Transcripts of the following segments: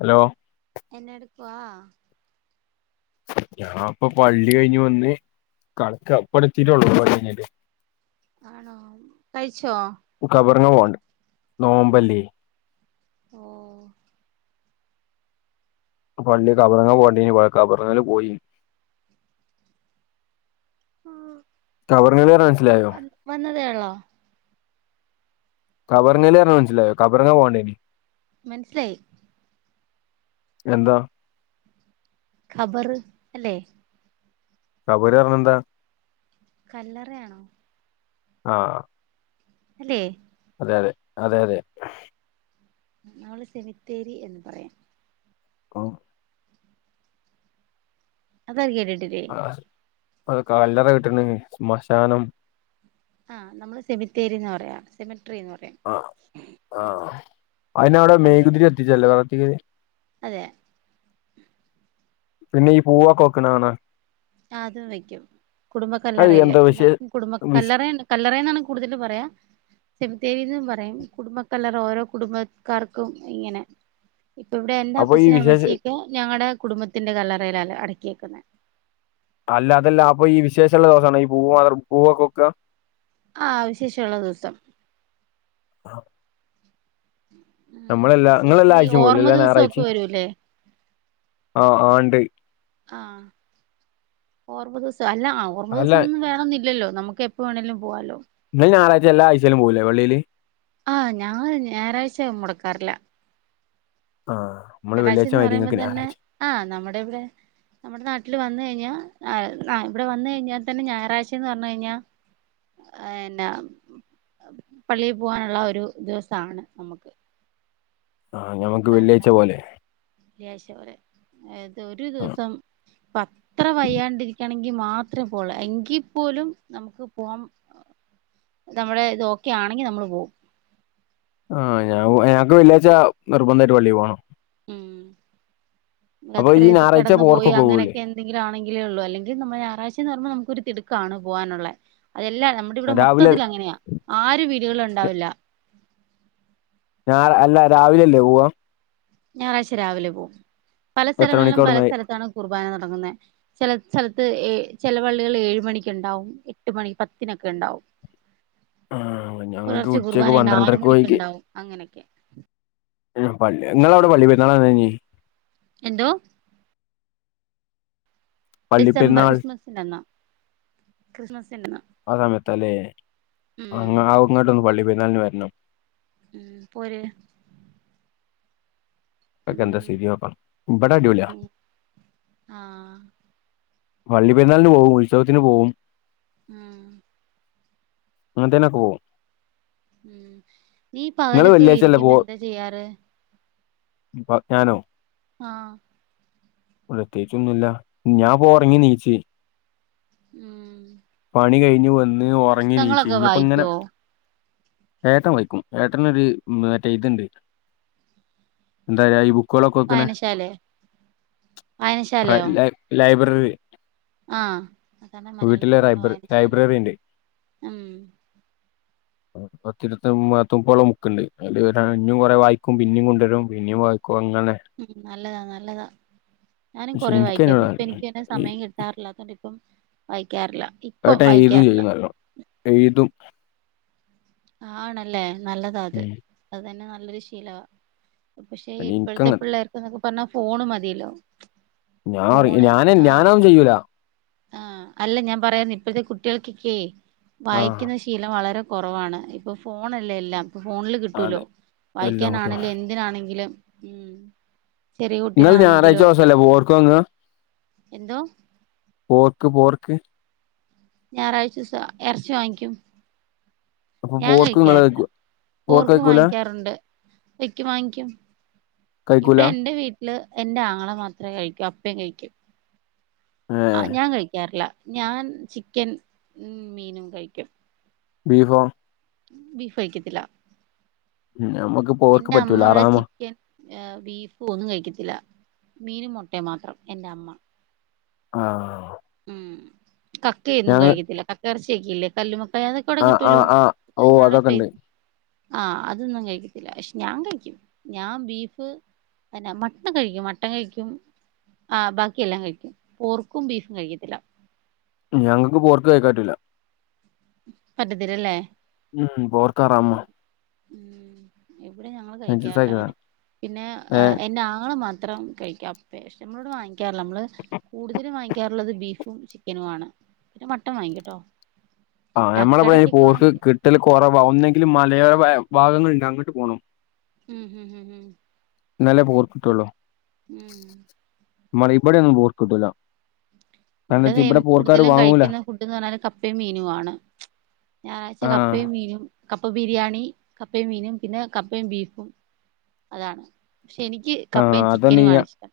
Hello വാ ഞാൻ ഇപ്പൊ പള്ളി കഴിഞ്ഞ് വന്ന് കടക്കാ ഇപ്പം എത്തിട്ടെള്ളൂ പള്ളി കഴിഞ്ഞിട്ട് ആണോ കഴിച്ചോ ങ്ങ പോണ്ട് നോമ്പല്ലേ ഓഹ് പള്ളി കബറിങ്ങെ പോകേണ്ടിനി കബറങ്ങല് പോയി ആഹ് ടവറ്ങ്ങല് പർഞാ മനസ്സിലായോ ഉള്ളോ കബറ്ങ്ങല് പർഞാ മനസിലായോ കബറങ്ങല് പോവാണ്ടേനി. മൻസിലായി എന്താ ഖബറ് അല്ലേ? കബറ് പർണാ ന്താ? കല്ലറയാണോ? ആഹ് ആഹ് അല്ലേ? തെതെ അതെയതെ. നമ്മള് സെമിത്തേരി എന്ന് പറയാ ആഹ് അതൊക്കെ കേട്ടിട്ടില്ലേ? അത് കല്ലറ കേട്ട്ണ് ശ്മശാനം ഹാഹ് നമ്മള് സെമിത്തേരി എന്ന് പറയാ സെമിട്ട്റി എന്ന് പറയും അയിന് അവിടെ മെയുകുതിരി കത്തിച്ചല്ലേ വെളക്കിന്. അതെ. പിന്നെ ഈ പൂവൊക്കെ വെക്ക്ണ കാണാ. ആഹ് അതും വെക്കും. കുടുംബ അത് കല്ലറയില്. എന്താ വിശേ എല്ലാർക്കും കുടുംബ വിശ് കല്ലറെ ണ്ട്. കല്ലറേന്നാണ് കൂടുതൽ പറയാ. സെമി ത്തേരിന്നും പറയും. കുടുംബക്കല്ലറ ഓരോ കുടുംബക്കാർക്കും ഇങ്ങനെ ഇപ്പ ഇവിടെ എന്റെ അപ്പൊ ഈ അപ്പച്ചനെ വിശേഷ അമ്മച്ചിയൊക്കെ ഞങ്ങടെ കുടുംബത്തിന്റെ കല്ലറയിലാ ല്ല അടക്കിയേക്കുന്നെ. അല്ല അതല്ല. അപ്പൊ ഈ വിശേഷള്ള ദിവസാണൊ ഈ പൂവും അതർ പൂവൊക്കെ വെക്കാ? ആഹ് വിശേഷവുള്ള ദിവസം. ഉം നമ്മളെല്ലാ വിശേഷം ഇങ്ങളെല്ലാ ഈ ആഴ്ച്ചയും പോവൂല്ലേ? ഓർമ്മ എല്ലാ ദിവസൊക്കെ ഞായറാഴ്ചയും വരൂല്ലേ ആഹ് ആഹ് ഇണ്ട് ആഹ് ഓർമ്മ ദിവസം അല്ല ആ ഓർമ്മ അല്ല ദിവസൊന്നും വേണന്നില്ലല്ലോ നമ്മക്ക് എപ്പോ വേണേലും പോകാലോ ഇങ്ങള് ഞായറാഴ്ച എല്ലാ ആഴ്ചയിലും പോവൂല്ലേ പള്ളിയില്? ആഹ് ഞാൻ ഞായറാഴ്ചെ മൊടക്കാറില്ല ആഹ് നമ്മള് വെള്ളിയാഴ്ച ഞാറാഴ്ച്ചാന്ന് മാതിരി പറയുമ്പോ നിങ്ങൾക്ക് തന്നെ ഞായറാഴ്ച ആഹ് നമ്മുടെ ഇവിടെ നമ്മുടെ നാട്ടില് വന്ന് കഴിഞ്ഞാ ആഹ് ആ ഇവിടെ വന്ന് കഴിഞ്ഞാ തന്നെ ഞായറാഴ്ച്ചയെന്ന് പറഞ്ഞു കഴിഞ്ഞാ എന്നാ പള്ളി പോവാനുള്ള ഒരു ദിവസാണ് നമ്മക്ക് ആഹ് ഞമ്മക്ക് വെള്ളിയാഴ്ച്ച പോലെ വെള്ളിയാഴ്ച്ച പോലെ അത് ഒരു ആഹ് ദിവസം ഇപ്പ അത്ര വയ്യാണ്ടിരിക്കയാണെങ്കി [unintelligible] മാത്രേ പോവുള്ളു എങ്കി പോലും നമ്മക്ക് പോവാൻ [unintelligible] നമ്മടെ ഇത് ഓക്കെ ആണെങ്കി നമ്മള് പോകും. ആഹ് ഞാ ഞാക്ക് വെള്ളിയാഴ്ച്ച നിർബന്ധമായിട്ട് പള്ളി പോണം. ഉം അപ്പൊ അത്ര ഈ [unintelligible] ഞായറാഴ്ച കെടന്ന് പോയി പോർക്കൊക്കെ പോകൂല്ലേ അങ്ങനെയൊക്കെ എന്തെങ്കിലും ആണെങ്കിലേ ഒള്ളൂ അല്ലെങ്കി നമ്മ ഞായറാഴ്ചേന്ന് പറയുമ്പോ നമ്മക്ക് ഒരു തി തിടുക്കാണ് പോവാനുള്ളെ അതെല്ലാ നമ്മടെ ഇവിടെ രാവിലെ മൊത്തത്തിൽ അങ്ങനെയാ ആര് വീടുകളില്ണ്ടാവില്ല [unintelligible] അല്ല രാവിലല്ലേ പോവാ ഞായറാഴ്ച രാവിലെ പോവും പല എത്ര മണിക്ക് സ്ഥലങ്ങളിലും പല അവിടുന്ന് സ്ഥലത്താണ് കുർബാന തൊടങ്ങുന്നേ ചെല ചെല ത്ത് ഏഹ് ചെല പള്ളികളില് ഏഴ് മണിക്ക് ഇണ്ടാവും എട്ട് മണി പത്തിനൊക്കെ ഇണ്ടാവും. ആഹ് ഞങ്ങൾക്ക് പുലർച്ചെ ഉച്ചക്ക് കുർബാനയുണ്ട് ആറ് പന്ത്രണ്ടരക്ക് മണിക്ക് പോയിക്ക് ഇണ്ടാവും അങ്ങനെക്കെ. [unintelligible] പള്ള് ഇങ്ങളവിടെ പള്ളി പെരുന്നാള് എന്നേനി? എന്തോ പള്ളി ഡിസംബർ പെരുന്നാൾ ക്രിസ്മസിന്റെന്നാ ക്രിസ്മസ് ആ സമയത്ത ലേ അ ഉം ആ അങ്ങോട്ടൊന്ന് പള്ളി പെര്ന്നാള്ന് വെര്ണം ഉം പോര് ഉം ഉം [unintelligible] ആഹ് പള്ളി പെരുന്നാളിന് പോവും ഉത്സവത്തിന് പോവും ആ അങ്ങൻതേനൊക്കെ പോം ഉം നീ നിങ്ങള് പകലൊക്കെ വെള്ളിയാഴ്ചല്ലേ പോ ഇരിക്കുമ്പോ എന്താ ചെയ്യാറ് പ ഞാനോ ആ പ്രത്യേകിച്ചൊന്നുല്ല ഞാപ്പോ ഒർങ്ങി നീച് ഉം പണി കയ്ഞ്ഞ് വെന്ന് ഒറങ്ങി ണീച്ച് പുസ്തകങ്ങളൊക്കെ ഞ്ഞിപ്പോ ങ്ങനെ വായിക്കുവോ ഏട്ടൻ വലിക്കും ഏട്ടനൊരു മറ്റേ ഇത്ണ്ട് [unintelligible] ക്കാളൊക്കെ വെക്ക്ണെ വായനശാലെ അ ലൈ ലൈബ്രററി ആ അതാണ് മലയാളത്തിൽ പറഞ്ഞതാ വായനശാലാന്ന് ലൈബ്രറി ഉണ്ട് ഉം ഉം പത്തിരുവതോം പത്ത് മുപ്പതോളം ബുക്ക്ണ്ട് അതില് ഞ്ഞും കൊറേ വായിക്കും പിന്നേം കൊണ്ടരും പിന്നേം വായിക്കും അങ്ങനെ ഉം നല്ലതാ നല്ലതാ ഞാനും പക്ഷെ കൊറെ വായിക്കാരുന്നു ഇപ്പ എനിക്കതിനോട് എനിക്കയ്ന് സമയം കിട്ടാറില്ലാത്തൊണ്ട് പ്പം അയ് [unintelligible] ആണല്ലേ നല്ലതാ അത് ഉം. അതെന്നെ നല്ലൊരു ശീലാ പക്ഷെ പിന്നെ ഇപ്പഴത്തെ എനിക്കങ്ങനെ പിള്ളേർക്ക് ന്നൊക്കെ പറഞ്ഞാ ഫോണ് മതില്ലോ ഞാ ഞാനെ ഞാനതൊന്നും ചെയ്യൂല ആഹ് അല്ല ഞാൻ പറയ്ന്നത് ഇപ്പോഴത്തെ കുട്ടികൾക്കൊക്കെ ആഹ് വായിക്കുന്ന ശീലം വളരെ കുറവാണ് ഇപ്പൊ ഫോണല്ലേ എല്ലാം ഇപ്പ ഫോണില് അതെ കിട്ടൂല്ലോ എല്ലാം കിട്ടും വായിക്കാനാണെല്ലേ എന്തിനാണെങ്കിലും ഉം ചെറിയ ഇങ്ങള് കുട്ടികളാണെങ്കിലും ഞായറാഴ്ച ഒക്കെ ദിവസല്ലേ പോർക്ക് വാങ്ങുക എന്തോ പോർക്ക് പോർക്ക് ഞാറായ്ചൂസം ഇറച്ചി വാങ്ങിക്കും അപ്പൊ ഞാൻ പോർക്ക് നിങ്ങള് കഴിക്കാറില്ല പോർക്ക് വാങ്ങിക്കാറുണ്ട് വെക്കും വാങ്ങിക്കും കഴിക്കൂല ഇവിടെ എൻ്റെ വീട്ടില് എൻ്റെ ആങ്ങള മാത്രേ കഴിക്കൂ കപ്പേം കഴിക്കും ഏ ആ ഞാൻ കഴിക്കാറില്ല ഞാൻ ചിക്കൻ ഉം-മീനും കഴിക്കും ബീഫോ ബീഫ്ഴിക്കത്തില്ല മ്-ഞമ്മക്ക് പോർക്ക് പറ്റൂല ഹറാമാ ഏഹ് ബീഫും ഒന്നും കഴിക്കത്തില്ല മീനും മൊട്ടേം മാത്രം എന്റെ അമ്മ ആഹ് ഉം കക്കയൊന്നും കഴിക്കത്തില്ല കക്ക ഇറച്ചിയൊക്കില്ലേ കല്ലുമ ആഹ് ആഹ് ആഹ് ഓ അതൊക്കിണ്ട് ആഹ് അതൊന്നും കഴിക്കത്തില്ലെ ശ് ഞാൻ കഴിക്കും ഞാൻ ബീഫ് അയെന്ന മട്ടൺ കഴിക്കും മട്ടൺ കഴിക്കും ആ ബാക്കിയെല്ലാം കഴിക്കും പോർക്കും ബീഫും കഴികത്തില്ല ഞങ്ങക്ക് പോർക്ക് കഴിക്കാറ്റുല്ല പറ്റത്തില്ലല്ലേ ഉം പോർക്ക് ഹറാമാ ഉം ഇവിടെ ഞങ്ങള് കഴിക്കാറില്ല അങ്ങനെ കഴിക്കുന്നതാണ്. പിന്നെ ഏ ആ എൻ്റെ ആങ്ങള മാ ഇത്രം കഴിക്കാം [unintelligible] വാങ്ങിക്കാറില്ല നമ്മള് കൂടുതലും വാങ് കേരളത്തിൽ ബീഫും ചിക്കനും ആണ് പിന്നെ മട്ടൺ വാങ്ങിക്കൂട്ടോ ആ നമ്മള പെരെ പോർക്ക് കിട്ടല് കൊറവാ ഒന്നെങ്കിൽ മലയാ വാഗങ്ങൾണ്ട് അങ്ങട്ട് പോണം മ് ഹ് ഹ് ഹ് ന്നാല്ലേ പോർക്ക് കിട്ടുള്ളു ഉം മ്മള ഇവടെയൊന്നും പോർക്കിട്ടൂലാ ഇവിടെ ന്നേം കൂടുതലും കഴിക്കുന്ന ഫുഡ്ന്ന് പറഞ്ഞാല് കപ്പയും മീനു ആണ് ആ ഞായറാഴ്ച കപ്പേം മീനും കപ്പ ബിരിയാണി കപ്പയും മീനും പിന്നെ കപ്പയും ബീഫും അതാണ് പക്ഷെ എനിക്ക് ആ കപ്പയും അതന്നെ ചിക്കനും ഈ ആണ് ഇഷ്ടം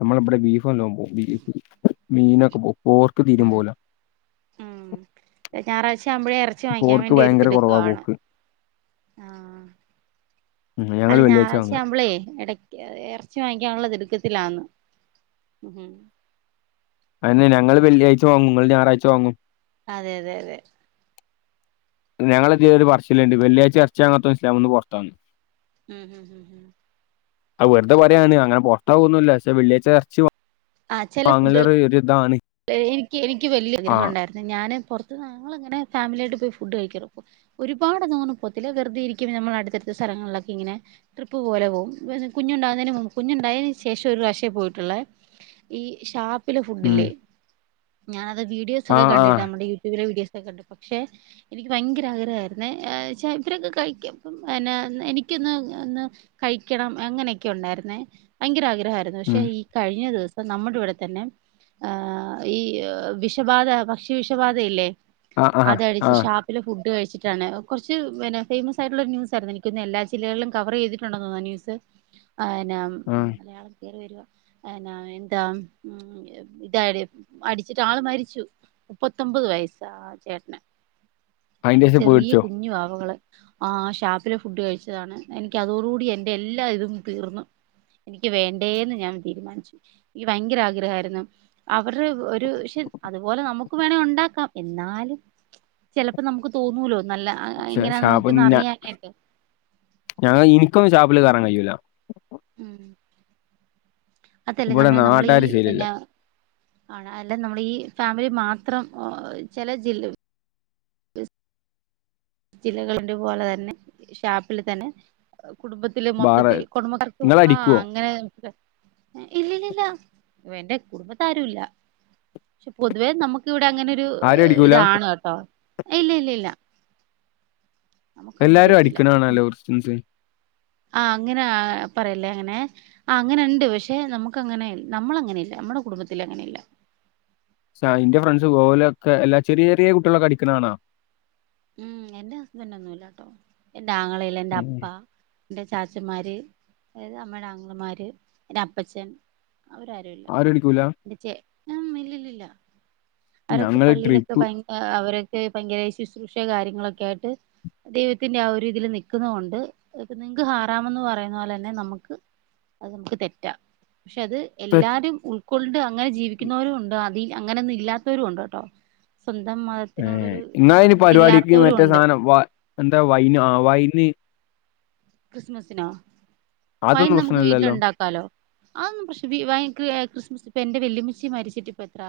നമ്മളിവിടെ ബീഫ്നല്ലം പോവും ബീഫ് മീനൊക്കെ പോവും പോർക്ക് തീരേം പോവൂല്ല ച്ചാവുമ്പളെ എറച്ചി വാങ്ങിക്കാൻ വേണ്ടി ഒരു കുറവാ തിടുക്കാണ് പോക്ക് ഉം, അല്ല ഞങ്ങള് വെള്ളിയാഴ്ച വാങ്ങാ ഞായറാഴ്ച്ചാവുമ്പളേ എട എറച്ചി വാങ്ങിക്കാനുള്ള തിടുക്കത്തിലാന്ന് അതെ ഞങ്ങള് വെള്ളിയാഴ്ച വാങ്ങും നിങ്ങൾ ഞായറാഴ്ച വാങ്ങും. അതെ അതെ അതെ ഞങ്ങളെതി ഒരു പർച്ചിലൊണ്ട് വെള്ളിയാഴ്ച എർച്ചി വാങ്ങാത്തോൻ ഇസ്ലാമ്ന്ന് പൊറത്താന്ന് ഉം ഹും ഹും അത് വെറുതെപറയാണ് അങ്ങനെ പോർത്താ വൊന്നൂല്ല്യ പക്ഷെ വെള്ളിയായ്ച്ച എർച്ചി വാ ആഹ് ചില ഫുഡുകൾ വാങ്ങളൊർ ഒരു ഇതാണ്. എനിക്ക് എനിക്ക് വലിയഗ്രഹം ആഹ് ഉണ്ടായിരുന്നു ഞാന് പുറത്ത് അത് ഞങ്ങളങ്ങനെ ഫാമിലിയായിട്ട് പോയി ഫുഡ് കഴിക്കണം ഒരുപാട് അങ്ങനെയൊന്നും പോകില്ല വെറുതെയിരിക്കുമ്പോ നമ്മളുടെ അടുത്തടുത്ത സ്ഥലത്ത് സ്ഥങ്ങളിലൊക്കെ ഇങ്ങനെ ട്രിപ്പ് പോലെ പോകും കുഞ്ഞുണ്ടാകുന്നതിന് മുമ്പ്. കുഞ്ഞുണ്ടായതിനു ശേഷം ഒരു പ്രാവശ്യമേ. പോയിട്ടുള്ളൂ ഏ.. ഈ ഷാപ്പിലെ ഉം ഫുഡില്ലേ ഞാനത് വീഡിയോസ് ഒക്കെ ആഹ് കണ്ടിട്ട് ആഹ് നമ്മുടെ യൂട്യൂബിലെ വീഡിയോസ് കണ്ട് പക്ഷെ എനിക്ക് ഭയങ്കര ആഗ്രഹമായിരുന്നു ചെ ഇവരൊക്കെ കഴിക്കും പിന്നെ എനിക്ക് ന്ന് കഴിക്കണം അങ്ങനെയൊക്കെ ഉണ്ടായിരുന്ന ഭയങ്കരആഗ്രഹം ഉണ്ടായിരുന്നു പക്ഷെ ഉം ഈ കഴിഞ്ഞ ദിവസം നമ്മുടെ ഇവിടെ തന്നെ ആ ഈ വിഷബാധ പക്ഷി വിഷബാധയില്ലേ ആഹ് ആഹ് അതടിച്ച് ആഹ് ഷാപ്പിലെ ഫുഡ് ഇട്ട കഴിച്ചിട്ടാണ് കുറച്ച് പിന്നെ ഫേമസ് ആട്ടുള്ളൊ ന്യൂസായിരുന്നു എനിക്കൊന്ന് എല്ലാ ജില്ലകളും കവർ ചെയ്തിട്ടുണ്ടോന്ന ആ ന്യൂസ് [inaudible] അനാ ആഹ് മലയാളം കേറി വരു ന എന്താ ഇതായി അടിച്ചിട്ട് ആള് മരിച്ചു മുപ്പത്തൊമ്പത് വയസാ ചേട്ടന്. രണ്ട് അയിന്റേഷം ചെറിയ പേടിച്ചോ കുഞ്ഞു വാവകള് ആഹ് ഷാപ്പിലെ ഫുഡ് കഴിച്ചതാണ് എനിക്ക്തോടുകൂടി എൻറെ എല്ലാ ഇതും തീർന്ന്. എനിക്ക് വേണ്ടേന്ന് ഞാൻ തീരുമാനിച്ചു എനിക്ക് ഭയങ്കര ആഗ്രഹമായിരുന്നു അവരുടെ ഒരു പക്ഷെ അതുപോലെ നമുക്ക് വേണമേ ഉണ്ടാക്കാം എന്നാലും ചിലപ്പോ നമുക്ക് തോന്നൂലോ നല്ല പക്ഷ ഷാപ്പ് ഇങ്ങനെയാന്നൊക്കെന്ന് ഞ അറിയാനായിട്ട് ഞങ്ങ എനിക്കൊന്നും ഷാപ്പില് കേറാൻ കഴിയൂല ഉം അതല്ലേ ഞാൻ ഇവിടെ പറ നമ്മൾ ഈ നാട്ടാര് ശരിയല്ല പിന്നെ ആണ് അല്ല നമ്മൾ ഈ ഫാമിലി മാത്രം ചില ജില്ലാ ജില്ലകളിന്റെ പോലെ തന്നെ ഷാപ്പിൽ തന്നെ കുടുംബത്തിലെ വേറെ മൊത്തത്തി കുടുംബക്കാർക്കും ആ ഇങ്ങളടിക്കോ അങ്ങനെ ഇല്ലല്ലില്ല എന്റെ കുടുംബത്തെ രും ഇല്ല പക്ഷെ പൊതുവേ നമ്മുക്ക് ഇവിടെ അങ്ങനൊരു ആരും അടിക്കൂല ഇതാണ് കേട്ടോ ഇല്ല ഇല്ല ഇല്ല നമുക്കൊന്നും എല്ലാരും പറ്റൂല അടിക്കണാണല്ലോ ക്രിസ്ത്യൻസ്. ആ അങ്ങനെ പറയലേ അങ്ങനെ ആ അങ്ങനെ ഉണ്ട് പക്ഷെ നമുക്ക് അങ്ങനെ നമ്മളങ്ങനെല്ല നമ്മ കുടുംബത്തില് അങ്ങനെ ഇല്ല സ ഇന്റെ ഫ്രണ്ട്സ് പോലൊക്കെ എല്ലാ ചെറിയ ചെറിയ കുട്ടികളൊക്കെ അടിക്കണ കാണാം. ഉം എറെ ഹസ്ബൻഡ ഒന്നുമല്ല ട്ടോ എന്റെ ആങ്ങളല്ല എൻറെ ഉം. അപ്പ- എന്റെ ചാച്ചന്മാര് അതായത് അമ്മയുടെ ആങ്ങളമാര് എന്റെ അപ്പച്ചൻ. അവരാരല്ല ആരും അടിക്കൂല. എച്ചേ ഉ ഇല്ലല്ലില്ല. അവരൊക്കെ ഞങ്ങള് പള്ളിയിലൊക്കെ ട്രിപ്പ് ഭയ അവരൊക്കെ ഭയങ്കര ശുശ്രൂഷ കാര്യങ്ങളൊക്കെ ആയിട്ട്. ദൈവത്തിന്റെ ആ ഒരു രീതിയിൽ നിക്കുന്നൊണ്ട് അതൊക്കെ നിക് ഹാറാമെന്ന് പറയുന്ന പോലെ തന്നെ നമുക്ക് അത് നമുക്ക് തെറ്റാ പക്ഷെ അത് തെ എല്ലാരും ഉൾ കൊണ്ട് അങ്ങനെ ജീവിക്കുന്നവരും ഉണ്ട് അതിൽ അങ്ങനൊന്നും ഇല്ലാത്തവരും ഉണ്ടോ കേട്ടോ. സ്വന്തം ഏഹ് മതത്തിനോടൊരു ന ഇങ്ങളയിന് പരിപാടിക്ക് മറ്റേ സാധനം എന്താ വൈന് ആ വൈന്. ക്രിസ്മസിനോ? വൈൻ അതൊന്നും നമുക്ക് പ്രശ്നല്ലല്ലോ? വീട്ടിലുണ്ടാക്കാലോ അതൊന്നും പ്രശ് പക്ഷേ വൈൻ എ ക്രിസ്മസ്. ഇപ്പ എന്റെ വല്യമ്മച്ചി മരിച്ചിട്ടിപ്പം എത്ര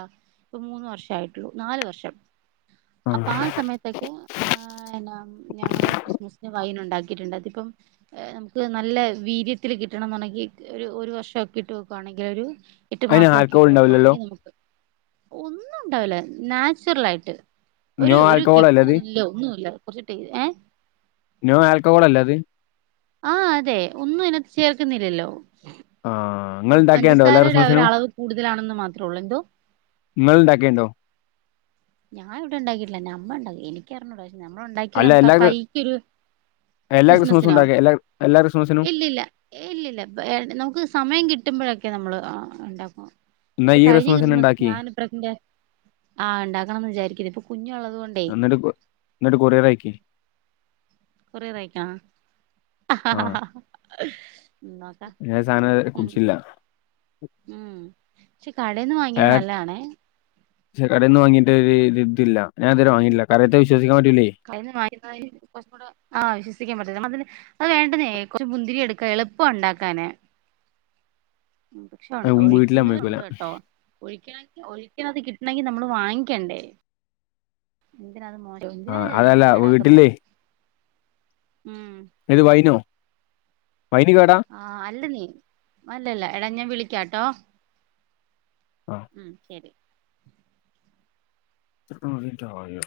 ഇപ്പ മൂന്ന് വർഷമേ ആയിട്ടുള്ളൂ നാലു വർഷം. അപ്പൊ ആ ആഹ് സമയത്തൊക്ക ആഹ് എന്ന ഞങ്ങള് ക്രിസ്മസിന് വൈന ഉണ്ടാക്കിട്ടുണ്ട് അതിപ്പം. നമുക്ക് നല്ല വീര്യത്തി കിട്ടണന്നുണ്ടങ്കി ഒരു ഒരു വർഷം ഒക്കെ ഇട്ട് വെക്കുയാണെങ്കിൽ ഒരു എട്ട് അയിന് മാസം ആൽക്കഹോൾ ഒക്കെയിട്ട് ഉണ്ടാവില്ലല്ലോ? വെക്കുവാണെങ്കി നമുക്ക് ഒന്നും ഉണ്ടാവൂല നാച്ചുറൽ ആയിട്ട് ഒരു നോ ഒരു ആൽക്കഹോൾ അല്ലേ കിക്കും അത്? ഇല്ല ഒന്നുമല്ല കുറച്ചിട്ട ഏ നോ ആൽക്കോഹോൾ അല്ല അത്. ആ അതെ ഒന്നും അതിനകത്തു ചേർക്കുന്നില്ലല്ലോ ആഹ് ഇങ്ങള്ണ്ടാക്കേണ്ടോ എല്ലാ പഞ്ചസാരയുടെ ഒര ക്രിസ്മസിനും? അളവ് കൂടുതലാണെന്ന് മാത്രേ ഉള്ളൂ എന്തോ? നിങ്ങൾ ഇണ്ടാക്കേണ്ടോ ഞാൻ ഇവിടെണ്ടാക്കട്ടില്ല ഞ അമ്മ ഉണ്ടാക്ക എനിക്ക അറിഞ്ഞോട നമ്മൾ ഉണ്ടാക്കിയ അല്ല നമുക്ക് ആ എല്ലാ ക്രി കൈക്ക്ൊരു എല്ലാ ക്രിസ്മസും ക്രിസ്മസിനോ ഉണ്ടാക്കെ എല്ലാ എല്ലാ ക്രിസ്മസിനും? ഇല്ലല്ല ഇല്ലല്ല നമുക്ക് സമയം കിട്ടുമ്പോഴൊക്കെ നമ്മള് ഉണ്ടാക്കും ഇന്നാ ഇപ്പൊ ഈ കഴിഞ്ഞ ക്രിസ്മസിന് ക്രിസ്മസ് ഇണ്ടാക്കി. ഞാൻ ഇപ്രറെ ആഹ ഉണ്ടാക്കണംന്ന് വിചാരിക്കുന്നു ഇപ്പൊ കുഞ്ഞുള്ളത് കൊണ്ടേ എന്നിട്ട് കൊ എന്നിട്ട് കൊറിയർ ആയിക്ക കുറേതായിക്കാം ആഹ് നോക്ക ഞാൻ സാധനം കുടിച്ചില്ല. ഉം പക്ഷെ കടേന്ന് വാങ്ങിയത് നല്ലതാണേ കടയിൽന്ന് വാങ്ങിട്ട ഇ ഇതില്ല ഞാൻ അതുരെ വാങ്ങിട്ടില്ല കടയത്തെ വിശ് കഴി കുറച്ചും കൂടെ ആ വിശ്വസിക്കാൻ പറ്റും അതിന് അത് വേണ്ടതേ മുന്തിരി എടുക്കാ എളുപ്പം ഉണ്ടാക്കാന് ഉ പക്ഷെ അത് വീട്ടില് ഒഴിക്കുന്നുന്നത് സമ്മതിക്കൂല ഉണ്ട് കേട്ടോ ഒഴ ഒഴിക്കണത് കിട്ട െ നമ്മള് വാങ്ങിക്കണ്ടേ എന്തിനോ ആഹ അതല്ല വീട്ടില്ലേ ഉം ഇത് വൈനോ വൈന് കേടാ ആഹ് അല്ല നീ അല്ലല്ല എട ഞാൻ വിളിക്കാട്ടോ ഉം ശരി ോദിനട്ടോ